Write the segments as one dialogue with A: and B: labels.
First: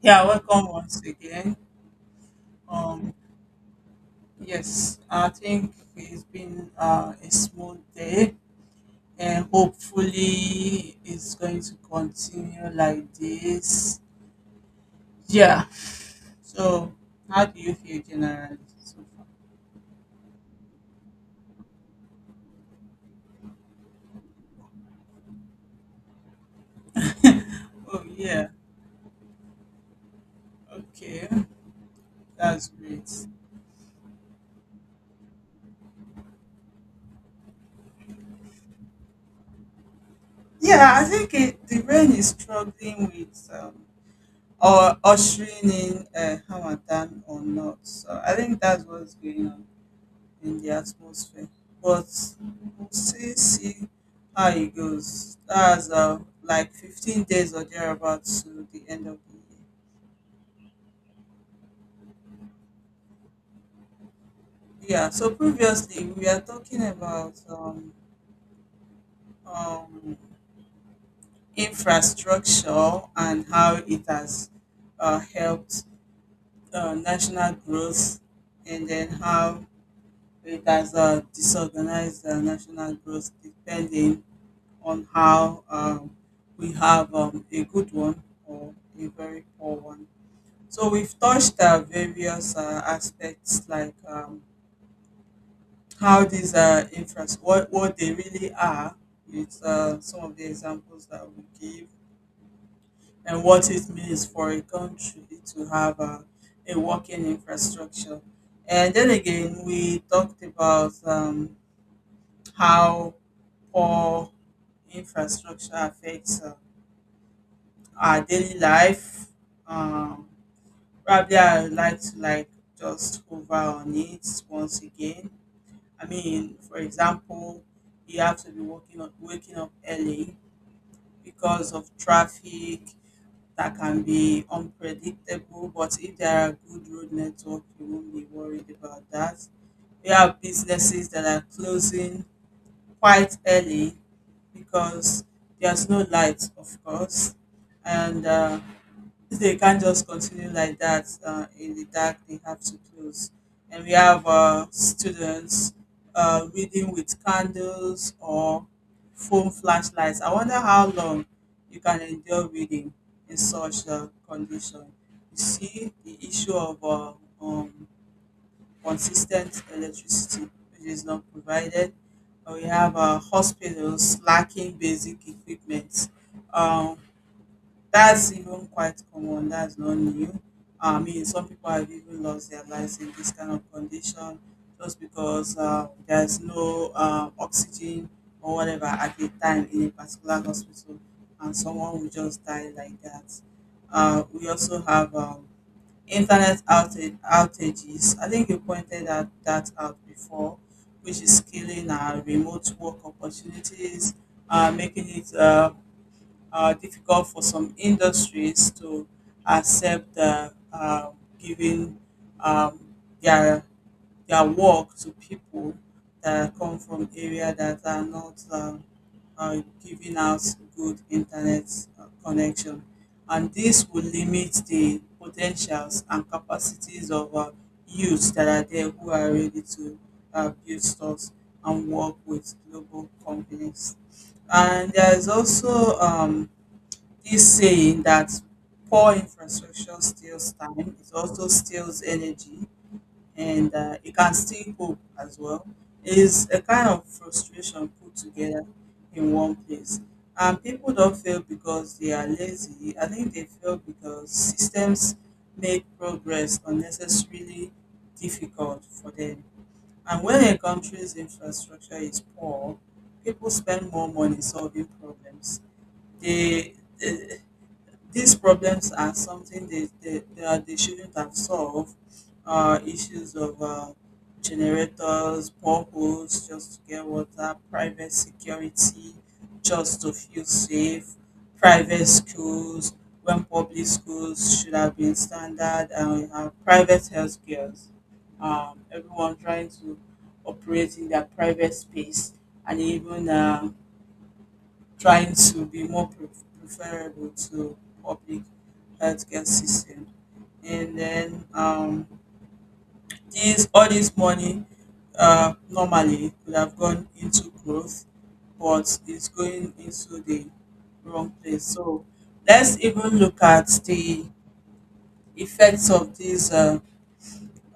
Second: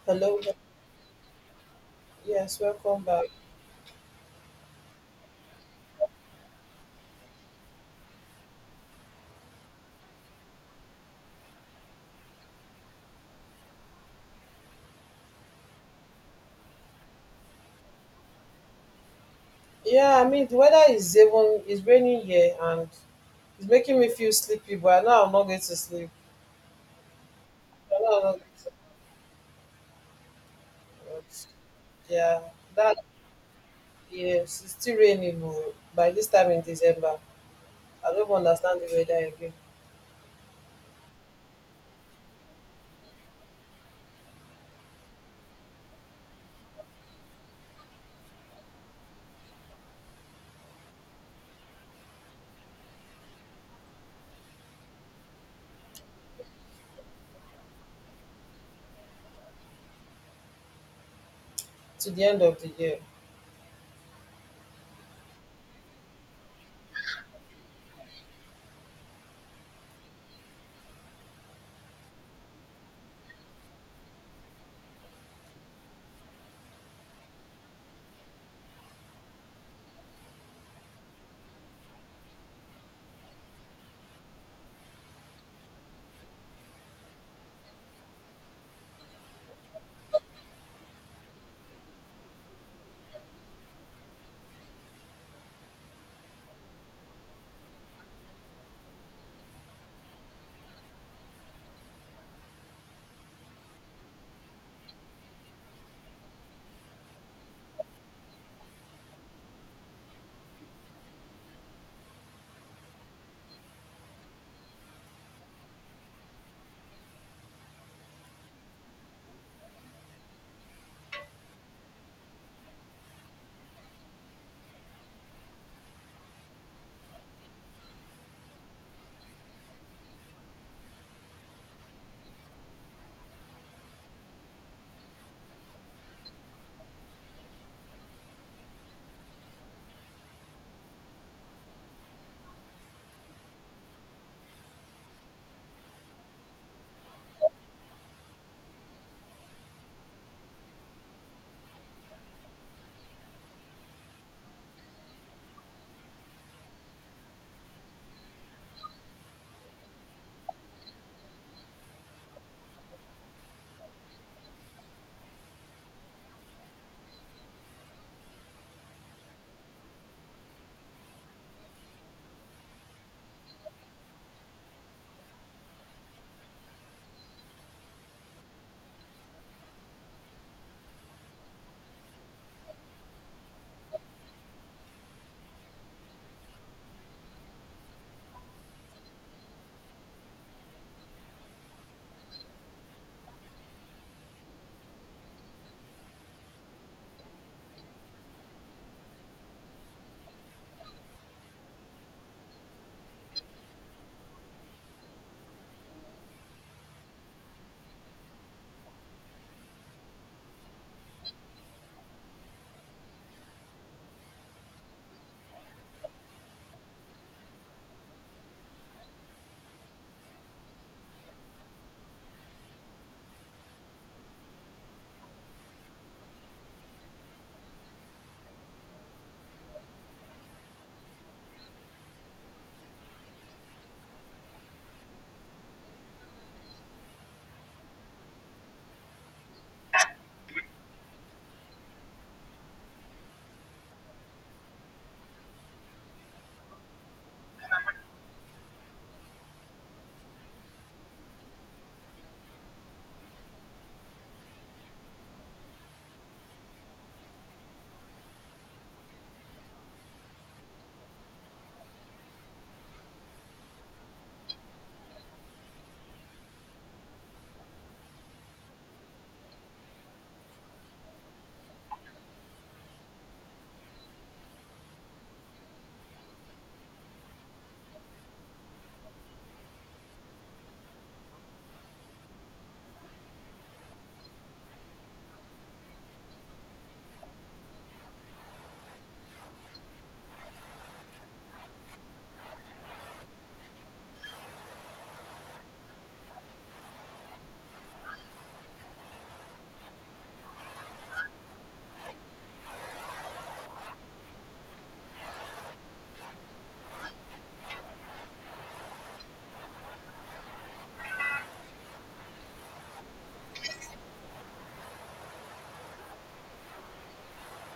A: Yeah,
B: Hello.
A: welcome once again.
B: Yes, welcome
A: Um,
B: back.
A: yes, I think it's been a smooth day, and hopefully it's going to continue like this. Yeah. So, how do you feel generally so far?
B: Yeah, I mean the weather is even it's raining here and it's making me feel sleepy, but now I'm not going to sleep. I
A: Oh
B: know I'm not going
A: yeah.
B: to
A: Okay,
B: sleep. Yeah,
A: that's
B: that
A: great.
B: yes, it's still raining oh, by this time in December. I don't understand the weather again
A: Yeah, I think the rain is struggling with or ushering in Hamadan or not. So I think that's what's going on in the atmosphere. But we'll still see how it goes. That's like 15 days or thereabouts to the end of the
B: to the end of the year.
A: year. Yeah, so previously we are talking about um, infrastructure and how it has helped national growth, and then how it has disorganized the national growth depending on how we have a good one or a very poor one. So we've touched various aspects like how these infras what they really are, with some of the examples that we give, and what it means for a country to have a working infrastructure. And then again, we talked about how poor infrastructure affects our daily life. Um, Probably I would like to like just hover on it once again. I mean, for example, you have to be waking up early because of traffic that can be unpredictable. But if there are good road network, you won't be worried about that. We have businesses that are closing quite early because there's no light, of course, and they can't just continue like that in the dark. They have to close. And we have students reading with candles or phone flashlights. I wonder how long you can endure reading in such a condition. You see the issue of um, consistent electricity, which is not provided. We have hospitals lacking basic equipment. Um, that's even quite common. That's not new. I mean, some people have even lost their lives in this kind of condition just because there's no oxygen or whatever at a time in a particular hospital, and someone will just die like that. We also have outages. I think you pointed that out before, which is killing our remote work opportunities, making it difficult for some industries to accept giving um, their their work to people that come from area that are not giving out good internet connection, and this will limit the potentials and capacities of youths that are there who are ready to build stores and work with global companies. And there is also this saying that poor infrastructure steals time, it also steals energy, and it can steal hope as well, is a kind of frustration put together in one place. And people don't fail because they are lazy. I think they fail because systems make progress unnecessarily difficult for them. And when a country's infrastructure is poor, people spend more money solving problems. They, these problems are something they shouldn't have solved. Issues of generators, boreholes just to get water, private security just to feel safe, private schools when public schools should have been standard, and we have private health cares. Everyone trying to operate in their private space, and even trying to be preferable to public healthcare system. And then these all this money normally could have gone into growth, but it's going into the wrong place. So let's even look at the effects of these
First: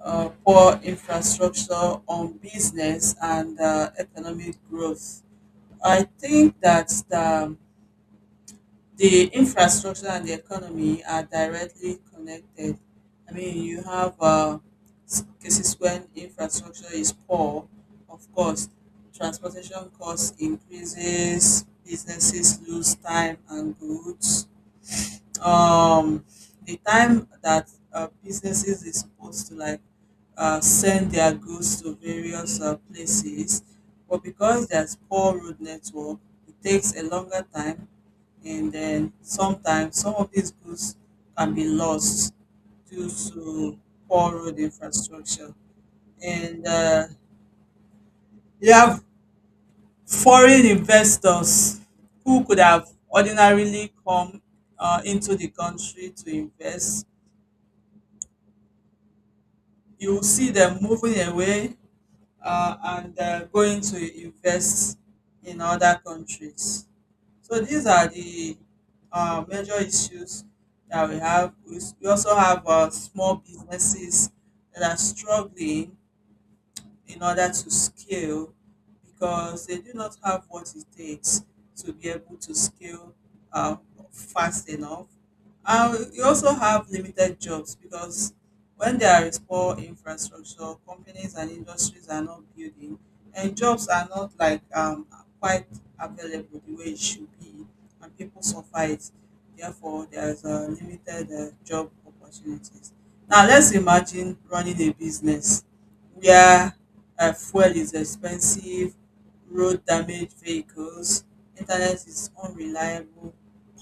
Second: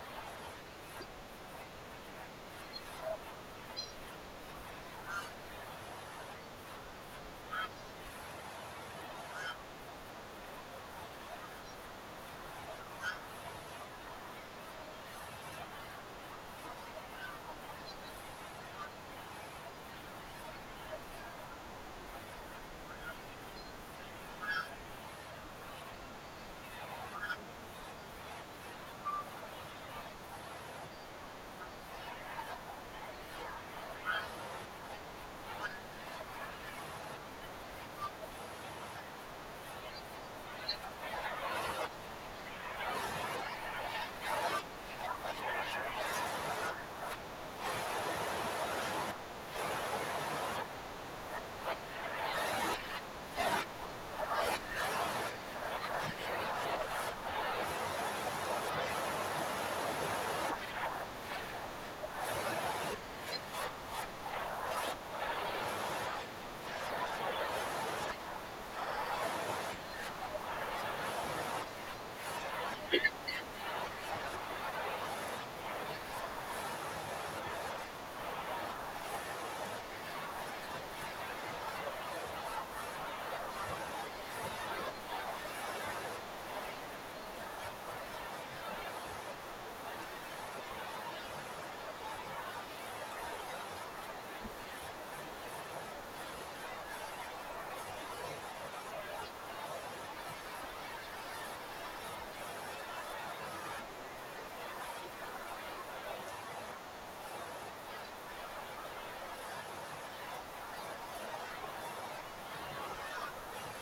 A: poor infrastructure on business and economic growth. I think that the infrastructure and the economy are directly connected. I mean, you have cases when infrastructure is poor, of course, transportation costs increases, businesses lose time and goods. um the time that businesses is supposed to like send their goods to various places, but because there's poor road network, it takes a longer time, and then sometimes some of these goods can be lost due to poor road infrastructure. And you have foreign investors who could have ordinarily come into the country to invest, you will see them moving away and going to invest in other countries. So these are the major issues that we have. We also have small businesses that are struggling in order to scale because they do not have what it takes to be able to scale uh, fast enough. You also have limited jobs because when there is poor infrastructure, companies and industries are not building, and jobs are not like quite available the way it should be, and people suffer it. Therefore, there is a limited job opportunities. Now, let's imagine running a business where fuel is expensive, road damage vehicles, internet is unreliable,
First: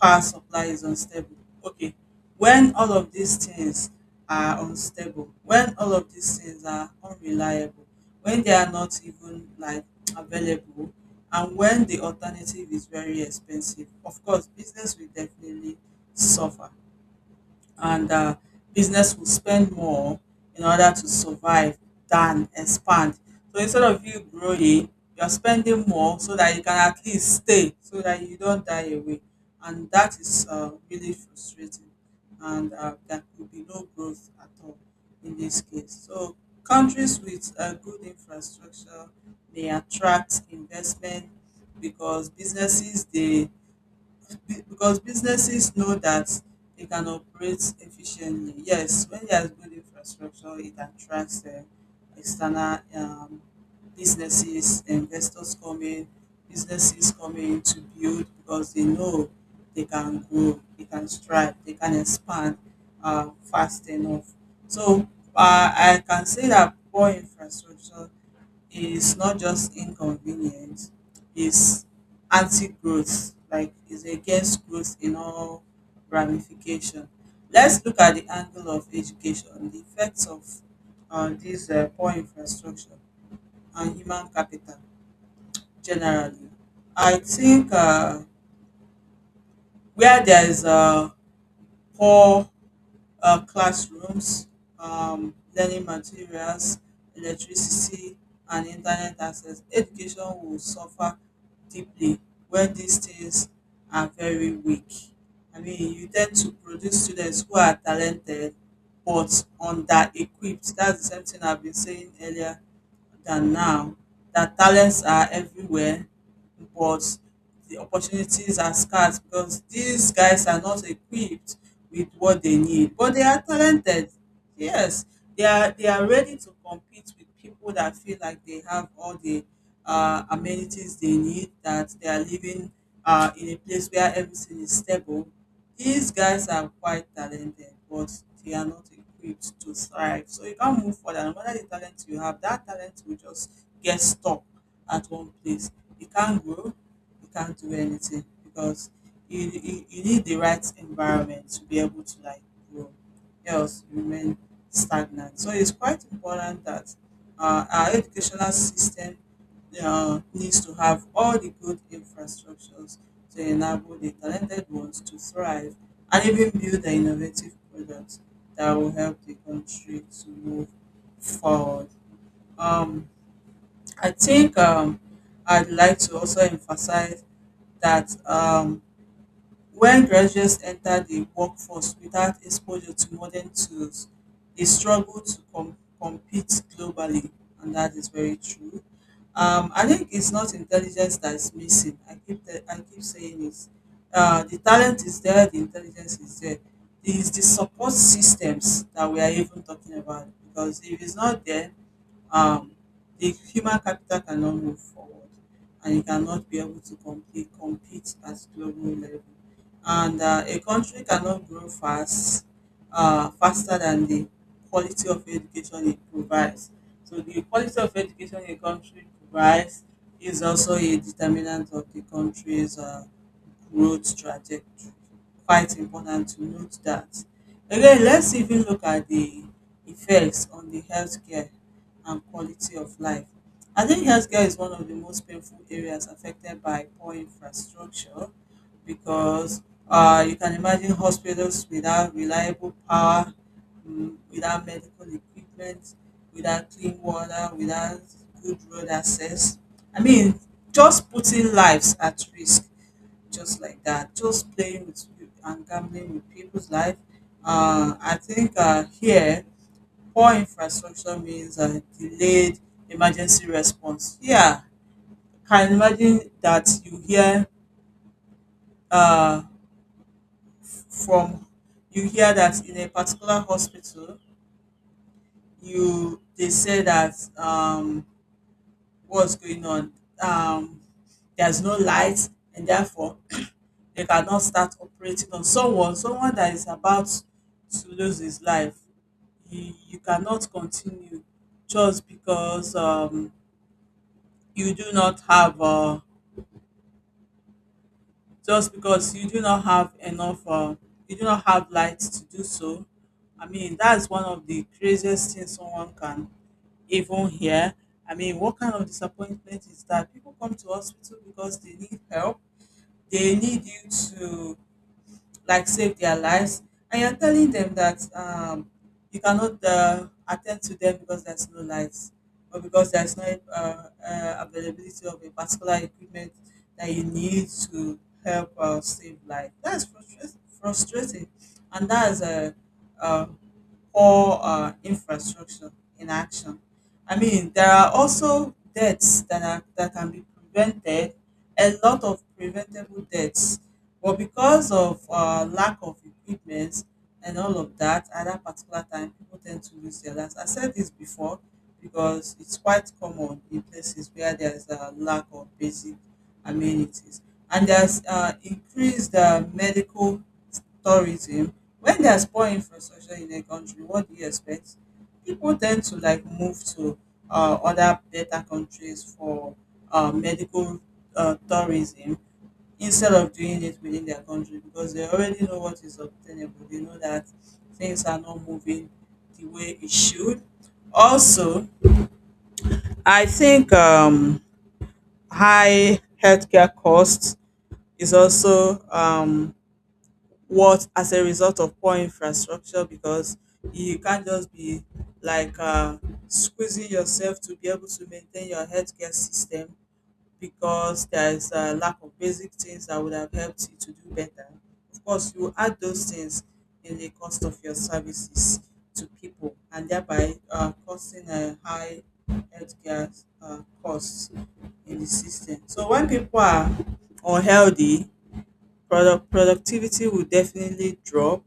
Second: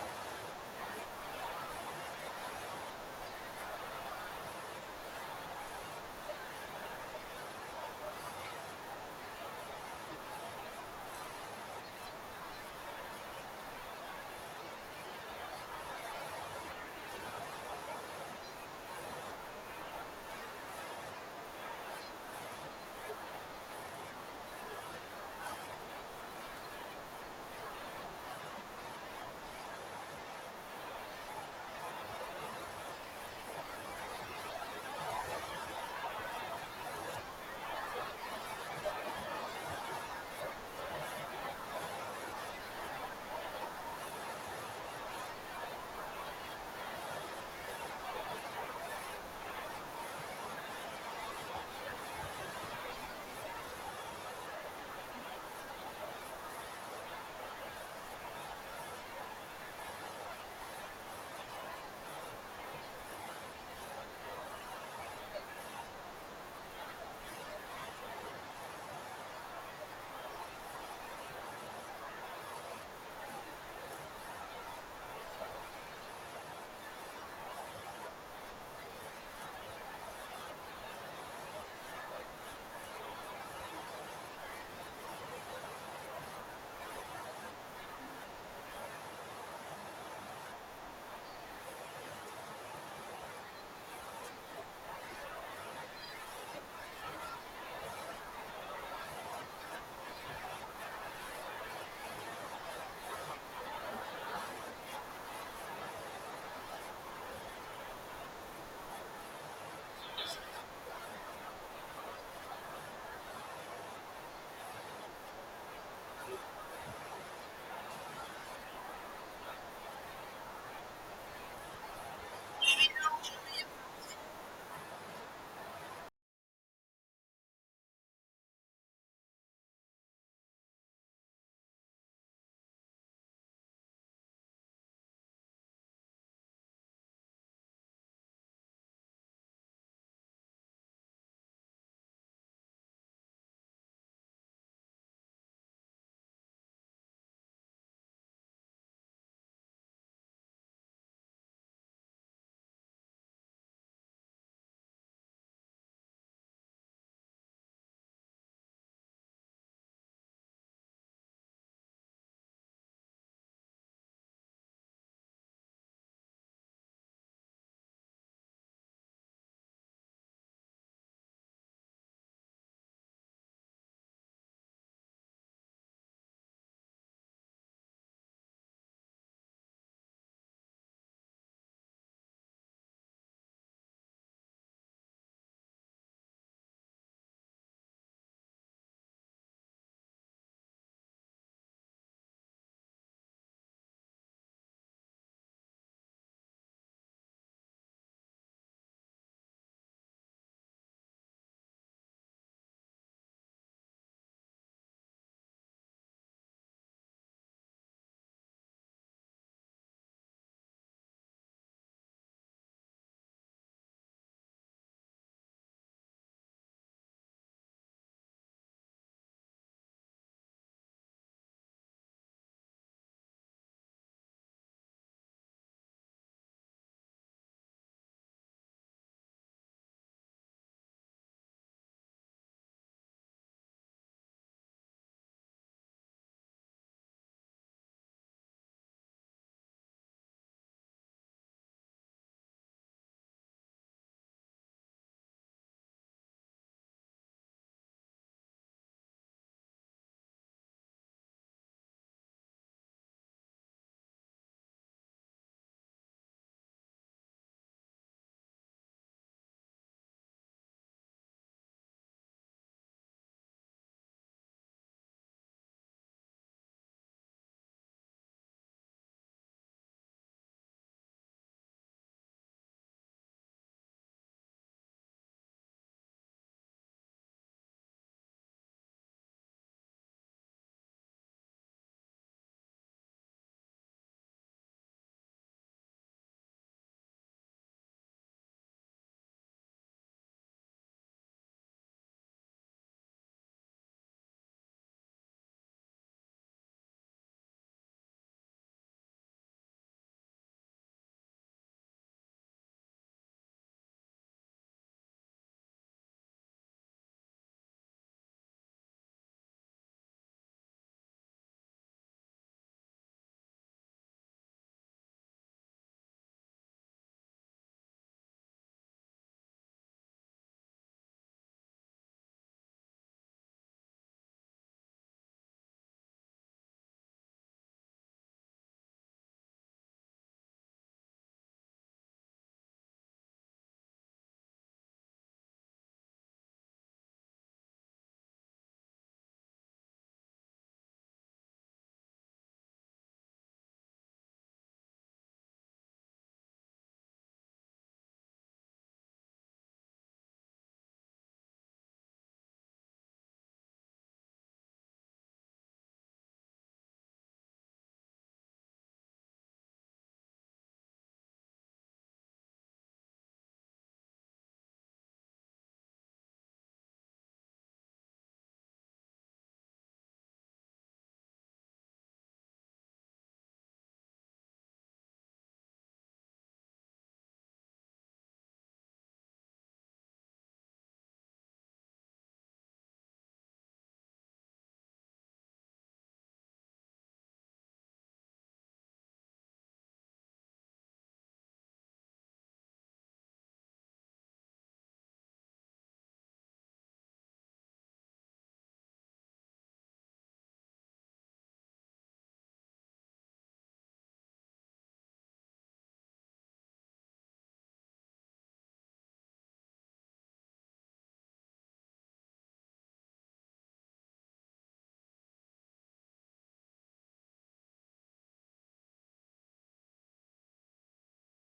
A: power supply is unstable. Okay, when all of these things are unstable, when all of these things are unreliable, when they are not even like available, and when the alternative is very expensive, of course, business will definitely suffer, and business will spend more in order to survive than expand. So instead of you growing, you're spending more so that you can at least stay, so that you don't die away. And that is really frustrating. And there could be no growth at all in this case. So countries with good infrastructure may attract investment because because businesses know that they can operate efficiently. Yes, when there's good infrastructure, it attracts external businesses, investors coming, businesses coming to build because they know they can grow, they can strive, they can expand fast enough. So I can say that poor infrastructure is not just inconvenient, is anti-growth, like is against growth in all ramification. Let's look at the angle of education, the effects of this poor infrastructure and human capital generally. I think where there is a poor classrooms, learning materials, electricity, and internet access, education will suffer deeply when these things are very weak. I mean, you tend to produce students who are talented but under equipped. That's the same thing I've been saying earlier than now, that talents are everywhere, but the opportunities are scarce because these guys are not equipped with what they need. But they are talented. Yes, they are ready to compete with people that feel like they have all the amenities they need, that they are living in a place where everything is stable. These guys are quite talented, but they are not equipped to thrive. So you can't move forward. And no matter the talent you have, that talent will just get stuck at one place. You can't grow, you can't do anything because you need the right environment to be able to like grow. Else you remain stagnant. So it's quite important that our educational system needs to have all the good infrastructures to enable the talented ones to thrive and even build the innovative products that will help the country to move forward. Um, I think I'd like to also emphasize that when graduates enter the workforce without exposure to modern tools, they struggle to compete globally, and that is very true. I think it's not intelligence that is missing. I keep saying it. The talent is there, the intelligence is there. It is the support systems that we are even talking about because if it's not there, um, the human capital cannot move forward and it cannot be able to compete, compete at global level. And a country cannot grow fast, faster than the quality of education it provides. So the quality of education a country provides is also a determinant of the country's growth trajectory. Quite important to note that. Again, let's even look at the effects on the healthcare and quality of life. I think healthcare is one of the most painful areas affected by poor infrastructure because you can imagine hospitals without reliable power, mm, without medical equipment, without clean water, without good road access. I mean, just putting lives at risk, just like that, just playing with you and gambling with people's life. I think here poor infrastructure means delayed emergency response. Yeah, can imagine that you hear uh, from you hear that in a particular hospital, you they say that what's going on. Um, there's no light, and therefore they cannot start operating on someone, someone that is about to lose his life. You cannot continue just because you do not have just because you do not have enough you do not have light to do so. I mean that's one of the craziest things someone can even hear. I mean what kind of disappointment is that? People come to hospital because they need help, they need you to like save their lives, and you're telling them that you cannot attend to them because there's no lights or because there's no uh, availability of a particular equipment that you need to help save life. That's frustrating, frustrating. And that's uh, poor infrastructure in action. I mean, there are also deaths that are that can be prevented. A lot of preventable deaths, but because of lack of equipment and all of that, at that particular time, people tend to lose their lives. I said this before because it's quite common in places where there's a lack of basic amenities, and there's increased medical tourism. When there's poor infrastructure in a country, what do you expect? People tend to like move to other better countries for medical tourism instead of doing it within their country because they already know what is obtainable. They know that things are not moving the way it should. Also, I think high healthcare costs is also what as a result of poor infrastructure because you can't just be like squeezing yourself to be able to maintain your healthcare system because there is a lack of basic things that would have helped you to do better. Of course, you add those things in the cost of your services to people and thereby causing a high healthcare costs in the system. So when people are unhealthy, productivity will definitely drop,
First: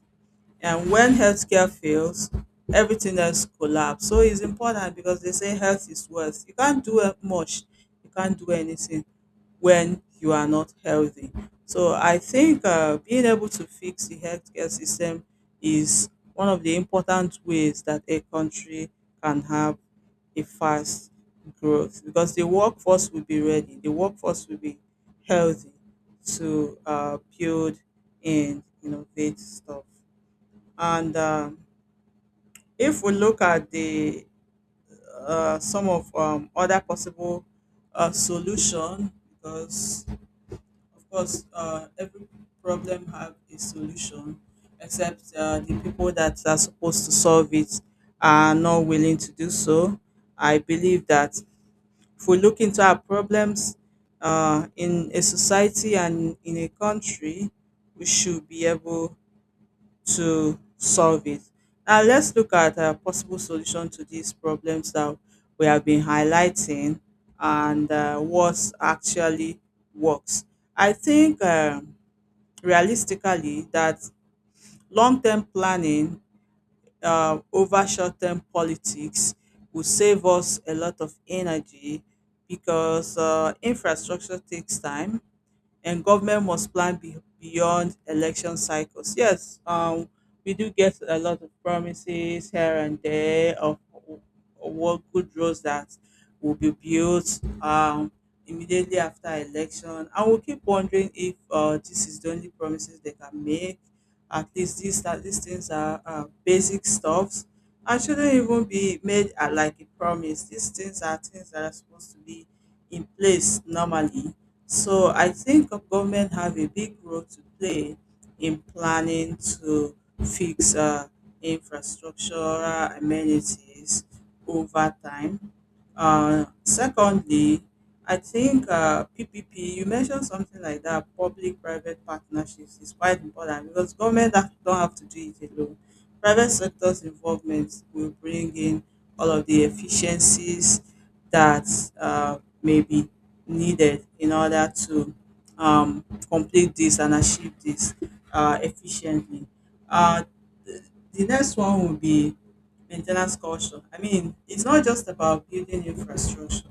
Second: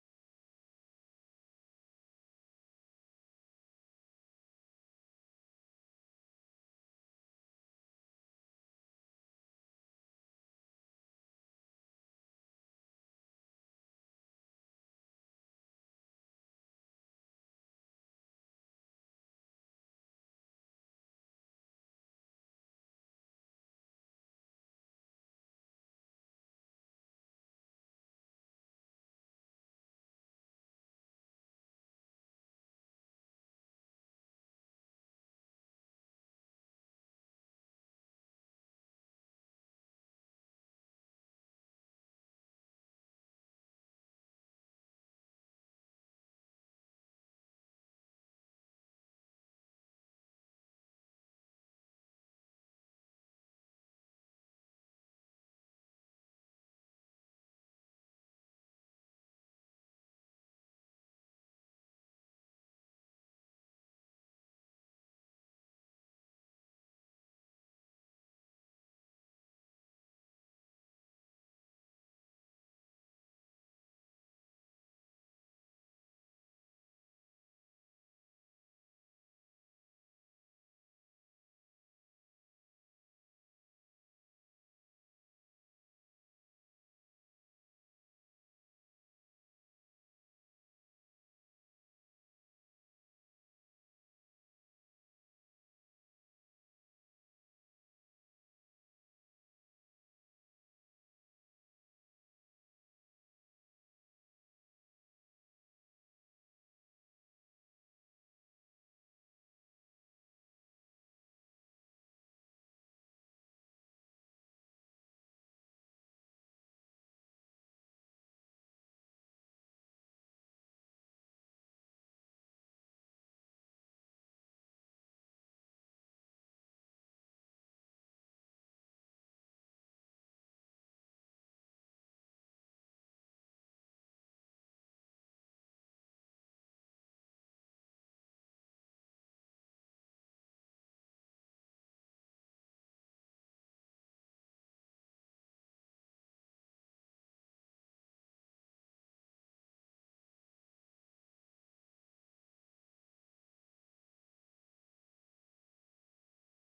A: and when healthcare fails, everything else collapse. So it's important because they say health is wealth. You can't do much. You can't do anything when you are not healthy. So I think being able to fix the healthcare system is one of the important ways that a country can have a fast growth, because the workforce will be ready, the workforce will be healthy to build and innovate stuff. And if we look at the some of other possible solution, because of course every problem have a solution, except the people that are supposed to solve it are not willing to do so. I believe that if we look into our problems in a society and in a country, we should be able to solve it. Now let's look at a possible solution to these problems that we have been highlighting and what actually works. I think realistically that long-term planning over short-term politics will save us a lot of energy, because infrastructure takes time and government must plan beyond election cycles. Yes, we do get a lot of promises here and there of what good roads that will be built immediately after election. I will keep wondering if this is the only promises they can make. At least these things are basic stuffs. I shouldn't even be made like a promise. These things are things that are supposed to be in place normally. So I think government have a big role to play in planning to fix infrastructural amenities over time. Secondly, I think PPP, you mentioned something like that, public-private partnerships is quite important because don't have to do it alone. Private sector's involvement will bring in all of the efficiencies that may be needed in order to complete this and achieve this efficiently. Uh, the, the next one will be maintenance culture. I mean, it's not just about building infrastructure.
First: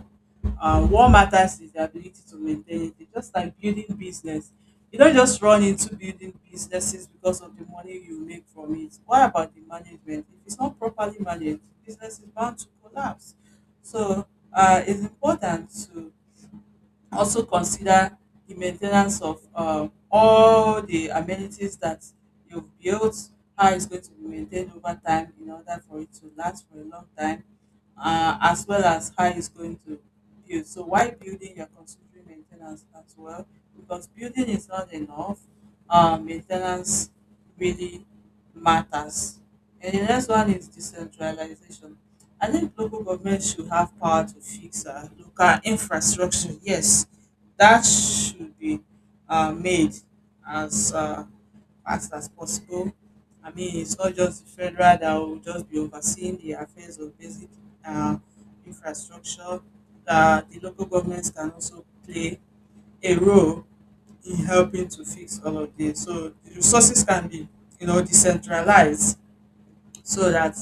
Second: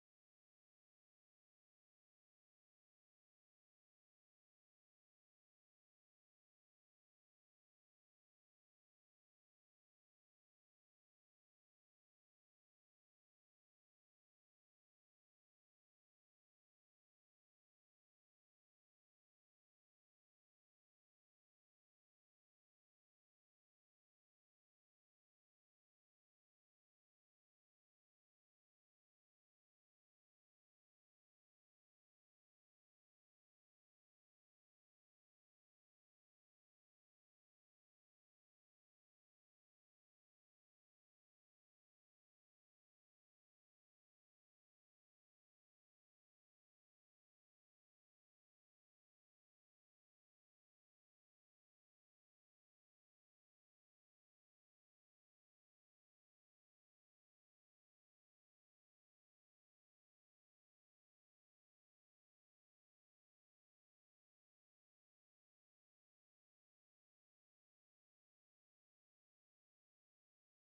A: What matters is the ability to maintain it. It's just like building business. You don't just run into building businesses because of the money you make from it. What about the management? If it's not properly managed, business is bound to collapse. So it's important also consider the maintenance of all the amenities that you've built, how it's going to be maintained over time in order for it to last for a long time, as well as how it's going to build. So while building, you're considering maintenance as well, because building is not enough. Maintenance really matters. And the next one is decentralization. I think local government should have power to fix local infrastructure. Yes, that should be made as fast as possible. I mean, it's not just the federal that will just be overseeing the affairs of basic uh, infrastructure. The local governments can also play a role in helping to fix all of this. So the resources can be, you know, decentralized so that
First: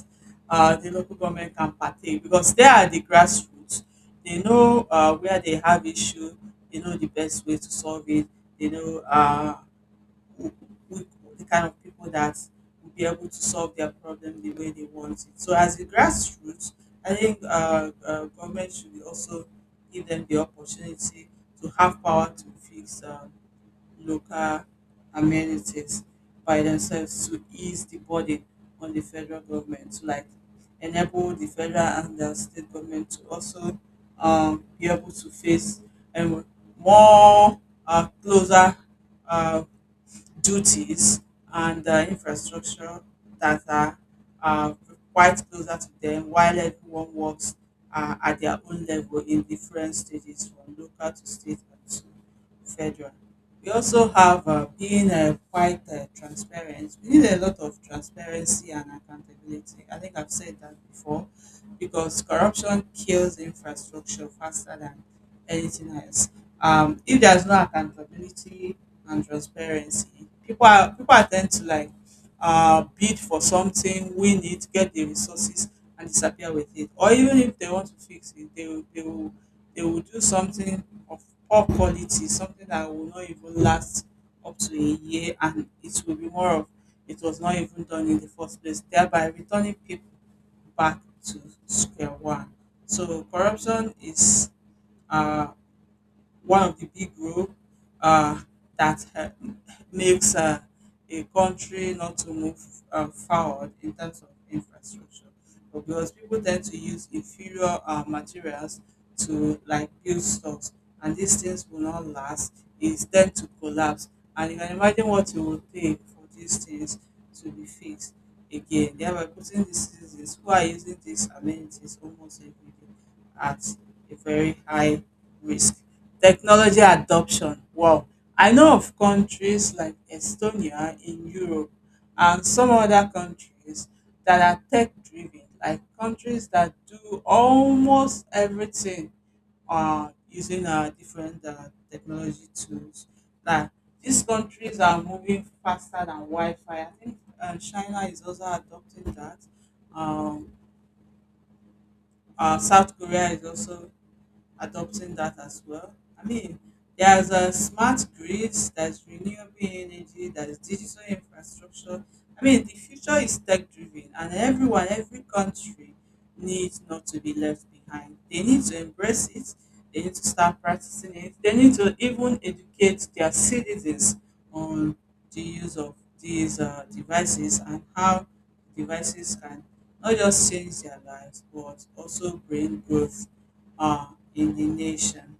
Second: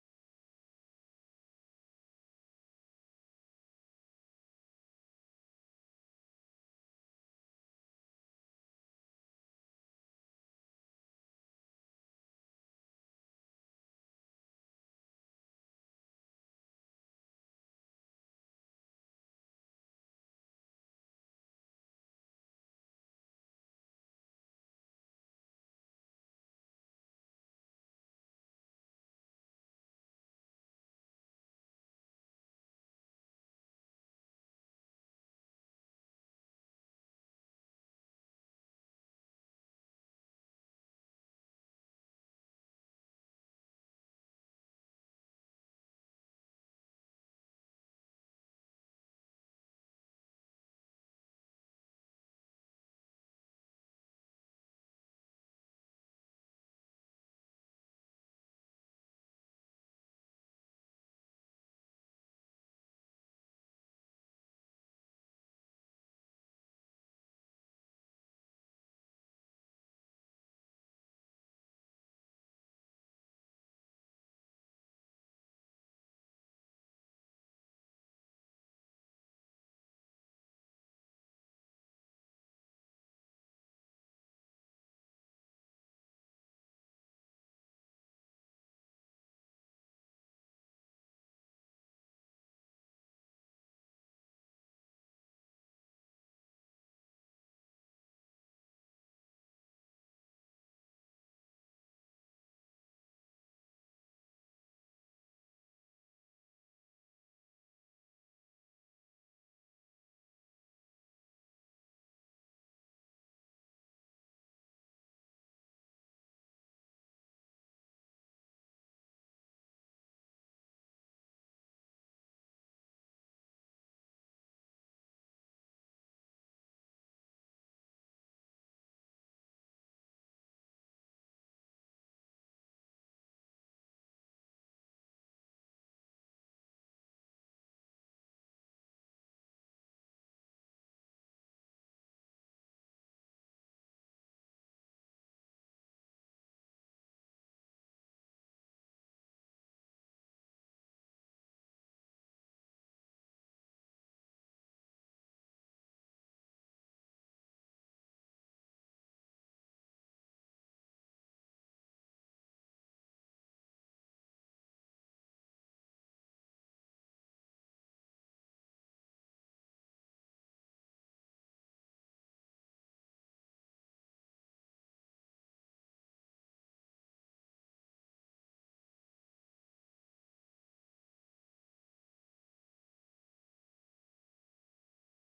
A: the local government can partake because they are the grassroots. They know where they have issue. They know the best way to solve it. They know who, who, the kind of people that will be able to solve their problem the way they want it. So as the grassroots, I think government should also give them the opportunity to have power to fix local amenities by themselves to ease the burden on the federal government, to like enable the federal and the state government to also be able to face um, more closer uh, duties and the infrastructure that are uh, quite closer to them, while everyone works at their own level in different stages from local to state and to federal. We also have being quite transparent. We need a lot of transparency and accountability. I think I've said that before because corruption kills infrastructure faster than anything else. If there's no accountability and transparency, people are tend to like bid for something, win it, get the resources, and disappear with it. Or even if they want to fix it, they will do something of poor quality, something that will not even last up to a year, and it will be more of it was not even done in the first place, thereby returning people back to square one. So corruption is uh, one of the big role uh, that makes a country not to move forward in terms of infrastructure. But because people tend to use inferior materials to like build stocks, and these things will not last, it tend to collapse. And you can imagine what it will take for these things to be fixed again, thereby putting these citizens who are using these amenities almost every day at a very high risk. Technology adoption. Wow. I know of countries like Estonia in Europe and some other countries that are tech driven, like countries that do almost everything using different technology tools. Like these countries are moving faster than Wi Fi. I think China is also adopting that. Um, South Korea is also adopting that as well. I mean, there's a smart grids, there's renewable energy, there's digital infrastructure. I mean, the future is tech driven, and everyone, every country needs not to be left behind. They need to embrace it, they need to start practicing it, they need to even educate their citizens on the use of these devices, and how devices can not just change their lives but also bring growth uh, in the nation.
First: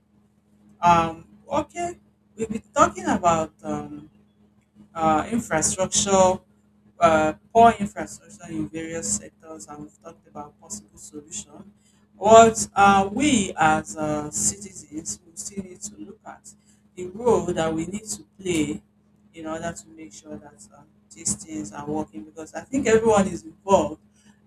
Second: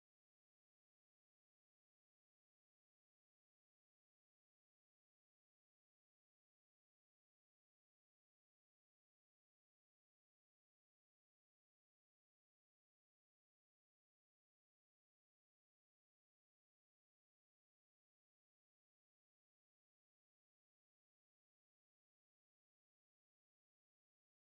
A: Um, okay, we've been talking about infrastructure, poor infrastructure in various sectors, and we've talked about possible solutions. What we as citizens we still need to look at the role that we need to play in order to make sure that these things are working, because I think everyone is involved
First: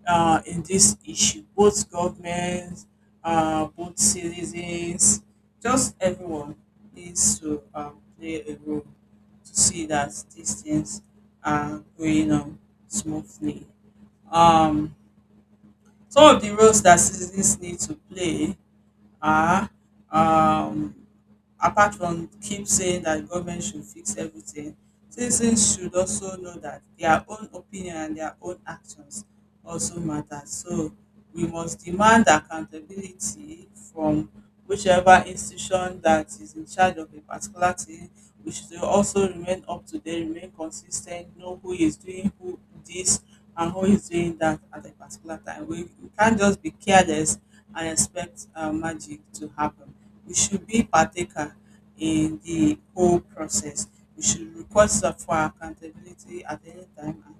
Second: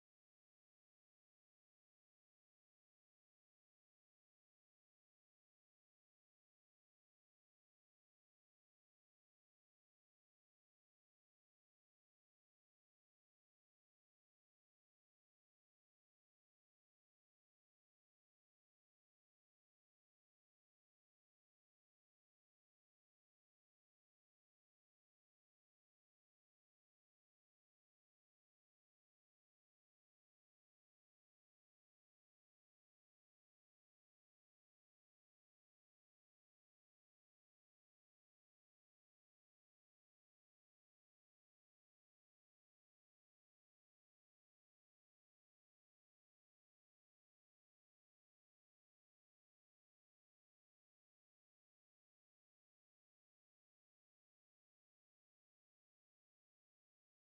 A: in this issue, both governments, both citizens, just everyone needs to play a role to see that these things are going on smoothly. Um, some of the roles that citizens need to play are um, apart from keep saying that government should fix everything, citizens should also know that their own opinion and their own actions also matter. So we must demand accountability from whichever institution that is in charge of a particular thing. We should also remain up to date, remain consistent, know who is doing who this and who is doing that at a particular time. We can't just be careless and expect magic to happen. We should be partaker in the whole process. We should request for accountability at any time and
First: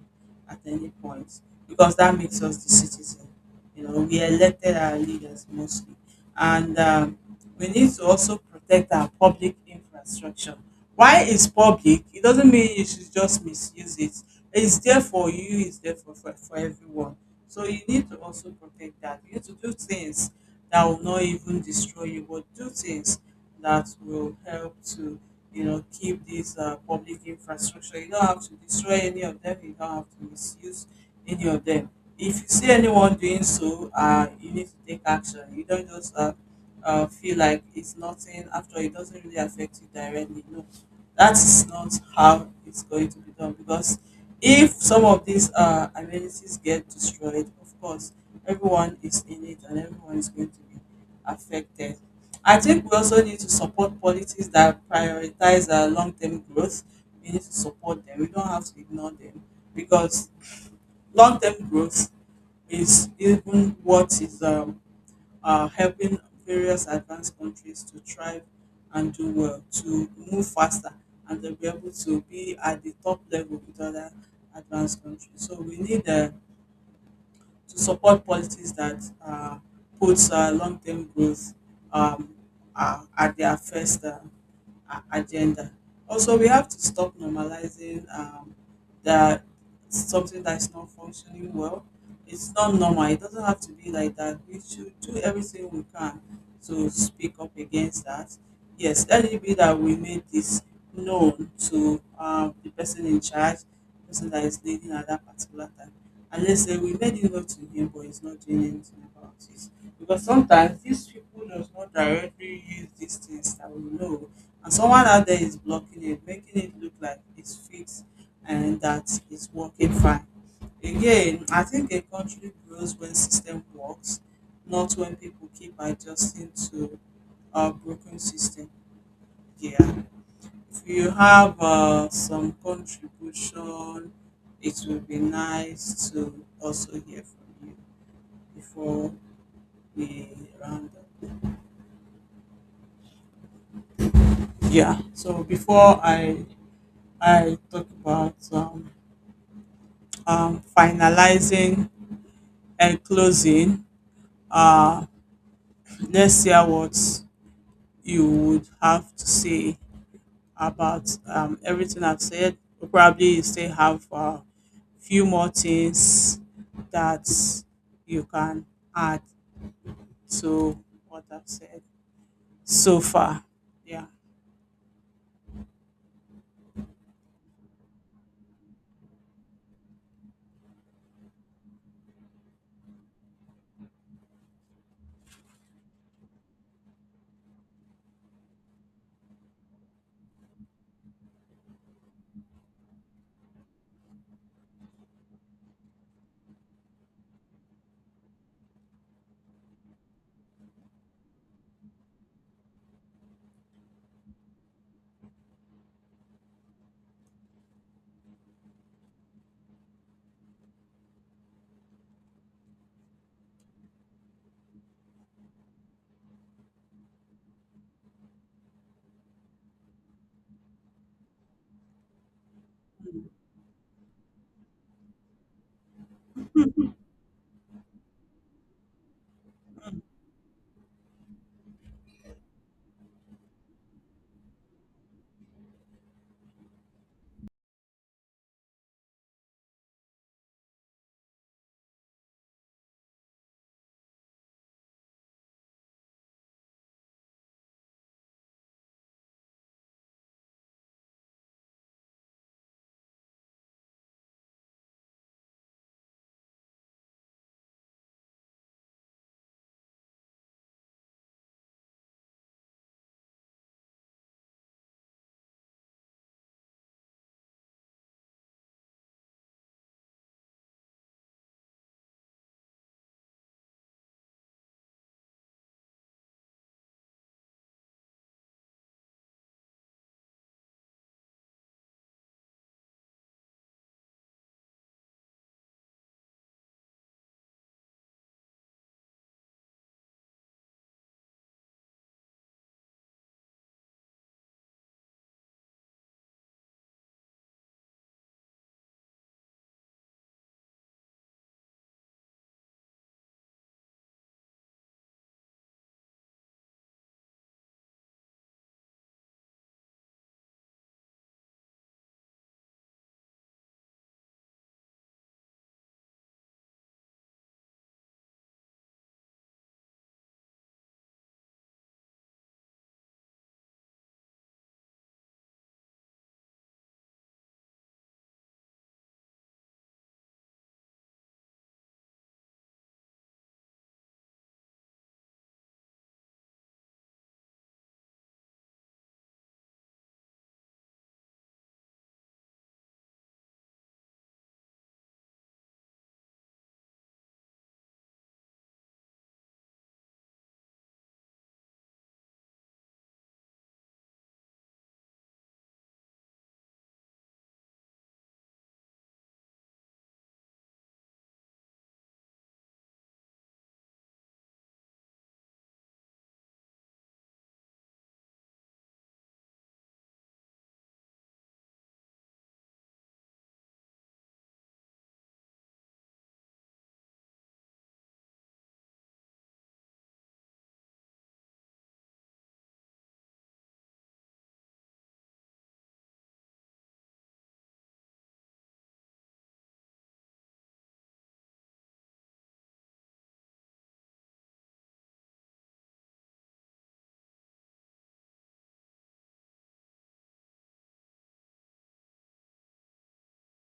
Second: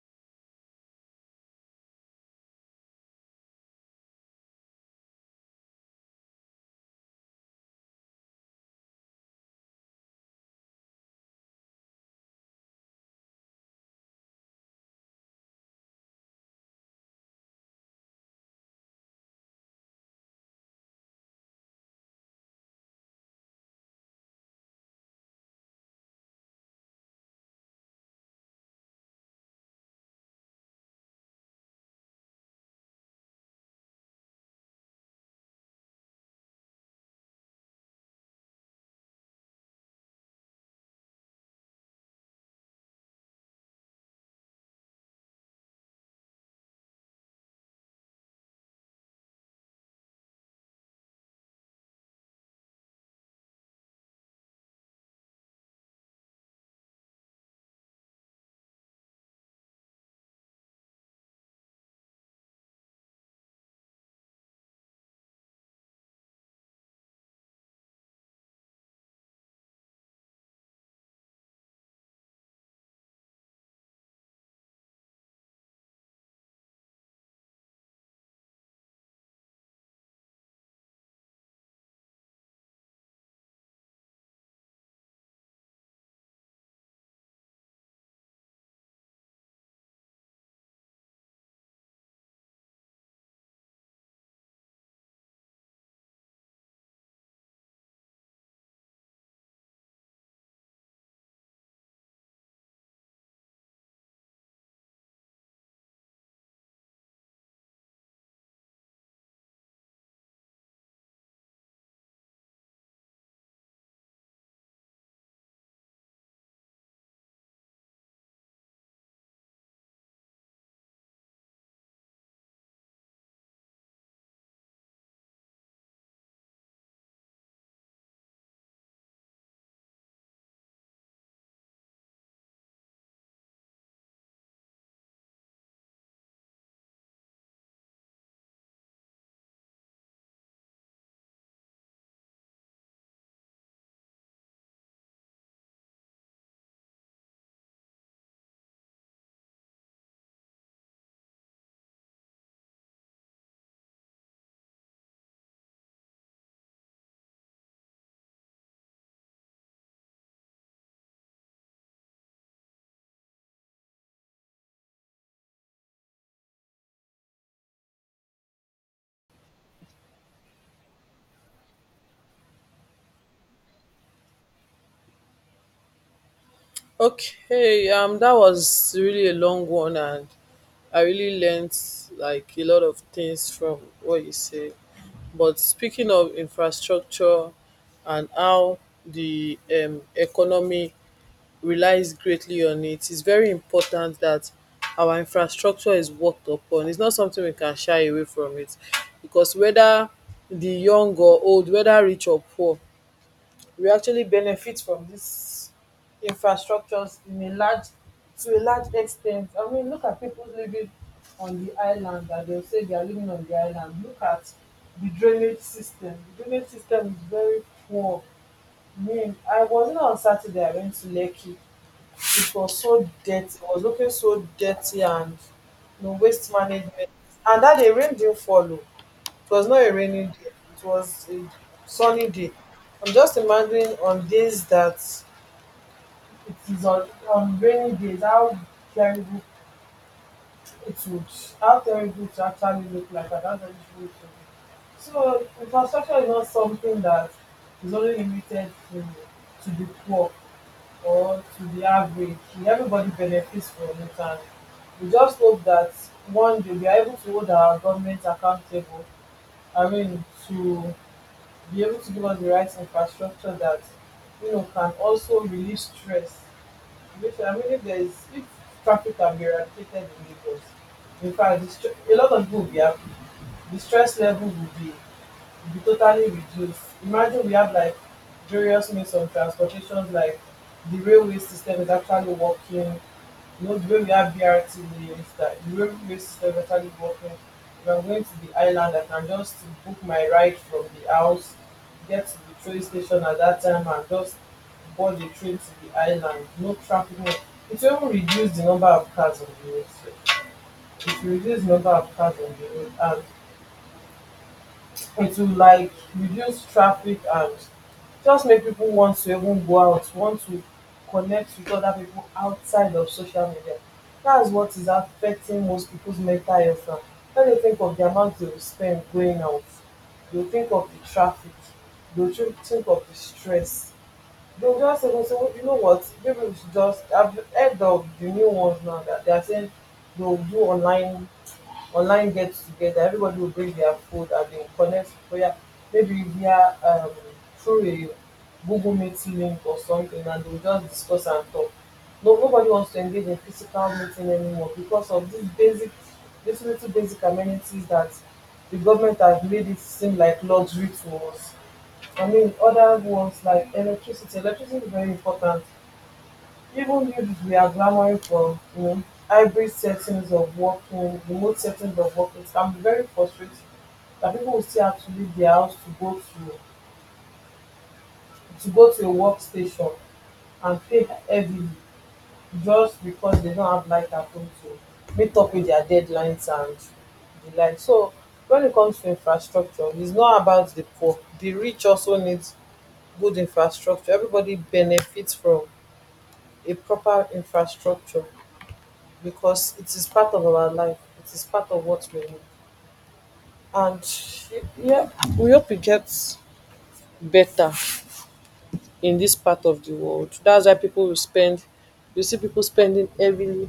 A: at any point because that makes us the citizen. You know, we elected our leaders mostly. And we need to also protect our public infrastructure. Why it's public, it doesn't mean you should just misuse it. It's there for you, it's there for, everyone. So you need to also protect that. You need to do things that will not even destroy you, but do things that will help to, you know, keep this public infrastructure. You don't have to destroy any of them. You don't have to misuse any of them. If you see anyone doing so, you need to take action. You don't just feel like it's nothing. After all, it doesn't really affect you directly. No, that is not how it's going to be done, because if some of these amenities get destroyed, of course, everyone is in it and everyone is going to be affected. I think we also need to support policies that prioritize long term growth. We need to support them. We don't have to ignore them, because long term growth is even what is helping various advanced countries to thrive and do well, to move faster, and to be able to be at the top level with other advanced countries. So we need to support policies that puts long-term growth um, at their first agenda. Also, we have to stop normalizing that something that's not functioning well. It's not normal. It doesn't have to be like that. We should do everything we can to speak up against that. Yes, let it be that we made this known to the person in charge, the person that is leading at that particular time. And let's say we made it known to him, but he's not doing anything about it because sometimes these people does not directly use these things that we know, and someone out there is blocking it, making it look like it's fixed and that it's working fine. Again, I think a country grows when system works, not when people keep adjusting to a broken system. Yeah, if you have some contribution, it will be nice to also hear from you before we round up. Yeah, so before I talk about finalizing and closing, uh, let's hear what you would have to say about everything I've said. Probably you still have a few more things that you can add to what I've said so far. Yeah.
B: Okay, that was really a long one, and I really learnt like a lot of things from what you said. But speaking of infrastructure and how the economy relies greatly on it, it's very important that our infrastructure is worked upon. It's not something we can shy away from it because whether the young or old, whether rich or poor, we actually benefit from these infrastructures in a large to a large extent. I mean, look at people living on the island that they'll say they are living on the island. Look at the drainage system. The drainage system is very poor. I mean, I was not on Saturday, I went to Lekki. It was so dirty. It was looking so dirty and no waste management. And that day rain didn't follow. It was not a rainy day. It was a sunny day. I'm just imagining on days that it is on, on rainy days terrible it would how terrible it actually look like and how terrible it would be. So infrastructure is not something that is only limited to the poor or to the average. Everybody benefits from it, and we just hope that one day we are able to hold our government accountable. I mean, to be able to give us the right infrastructure that, you know, can also relieve stress. Listen, I mean, if there is, if traffic can be eradicated in Lagos, in fact, this, a lot of people will be happy. The stress level would be totally reduced. Imagine we have like various means of transportation, like the railway system is actually working. You know, the way we have BRT links, that the railway system is actually working. If I'm going to the island, I can just book my ride from the house, get to the train station at that time, and just board the train to the island. No traffic. No. It will even reduce the number of cars on the road. Sef. It will reduce the number of cars on the road, and it will like reduce traffic and just make people want to even go out, want to connect with other people outside of social media. That's what is affecting most people's mental health now. When they think of the amount they will spend going out, they'll think of the traffic, think of the stress. They'll just say, "Oh, so you know what, maybe we should just I've heard of the new ones now that they are saying they'll do online get together. Everybody will bring their food and they'll connect prayer maybe via through a Google Meet link or something, and they'll just discuss and talk." No, nobody wants to engage in physical meeting anymore because of these basic these little basic amenities that the government has made it seem like luxury to us. I mean, other ones like electricity. Electricity is very important. Even if we are clamoring for, you know, hybrid settings of working, remote settings of working, it can be very frustrating that people will still have to leave their house to go to a workstation and pay heavily just because they don't have life at home to meet up with their deadlines and the like. So when it comes to infrastructure, it's not about the poor. The rich also needs good infrastructure. Everybody benefits from a proper infrastructure because it is part of our life. It is part of what we need. And yeah, we hope it gets better in this part of the world. That's why people will spend, you see people spending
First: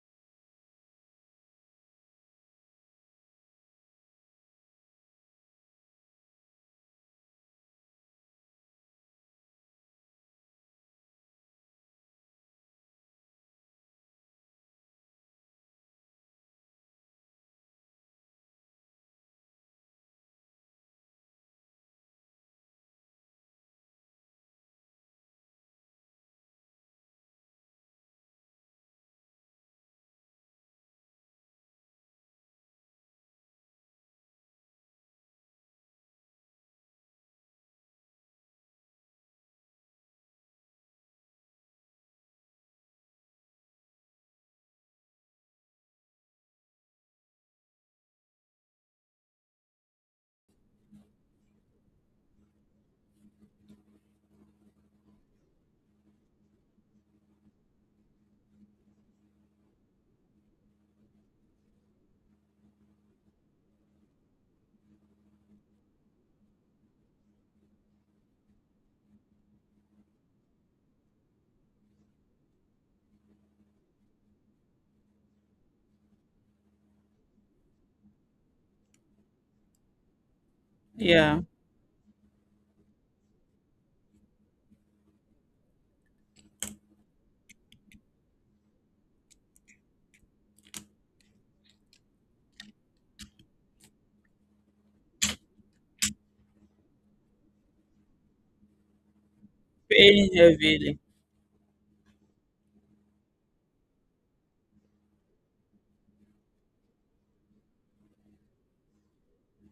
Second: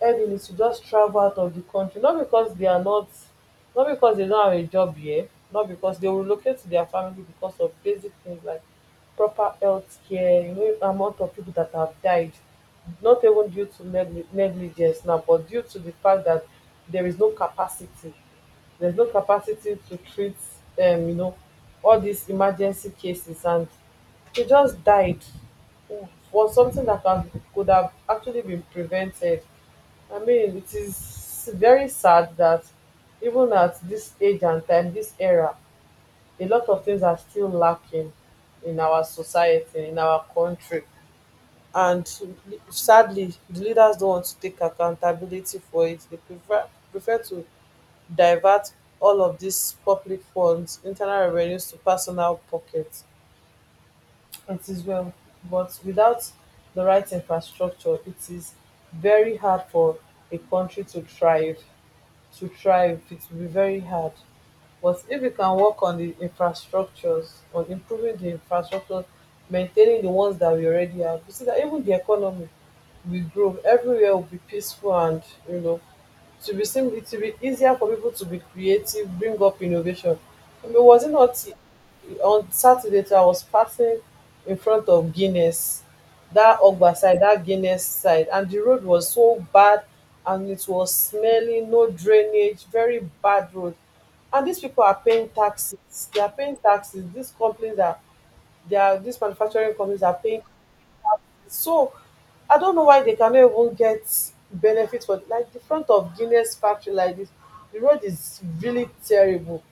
B: heavily to just travel out of the country, not because they don't have a job here, not because they will relocate to dia family, because of basic things like proper health care. You know, amount of people that have died not even due to negligence now, but due to the fact that there is no capacity there's no capacity to treat you know all these emergency cases, and they just died for something dat could have actually been prevented. I mean, it is very sad that even at this age and time, this era, a lot of things are still lacking in our society, in our country. And sadly, the leaders don't want to take accountability for it. They prefer to divert all of these public funds, internal revenues, to personal pockets. It is well, but without the right infrastructure, it is very hard for a country to thrive. It will be very hard, but if you can work on the infrastructures, on improving the infrastructures, maintaining the ones that we already have, you see that even the economy will grow, everywhere will be peaceful, and, you know, to be simple, it will be easier for people to be creative, bring up innovation. I mean, was it not
A: Yeah,
B: on Saturday too? I was passing in front of Guinness, that Ogba side, that Guinness side, and the road was so bad, and it was smelly, no drainage, very bad road. And these people are paying taxes These companies are they are these manufacturing companies are
A: paying
B: paying,
A: heavily.
B: so I don't know why they cannot even get benefit for like the front of Guinness factory like this. The road is really terrible,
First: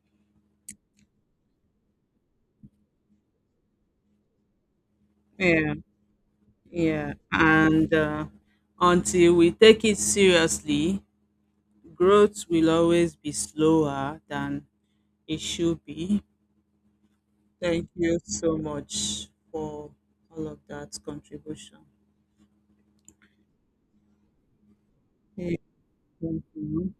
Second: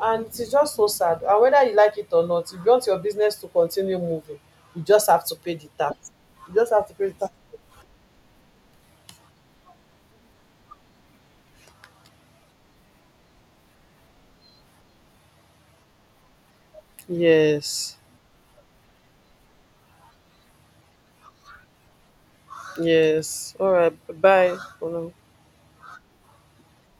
B: and it is just so sad. And whether you like it or not, if you want your business to continue moving, you just have to pay the
A: Yeah,
B: tax. You just have to pay the
A: yeah.
B: tax.
A: And until we take it seriously, growth will always be slower than it should be. Thank
B: Yes.
A: you so much for all of that contribution.
B: Yes. All right. Bye for now.
A: Yeah, thank you.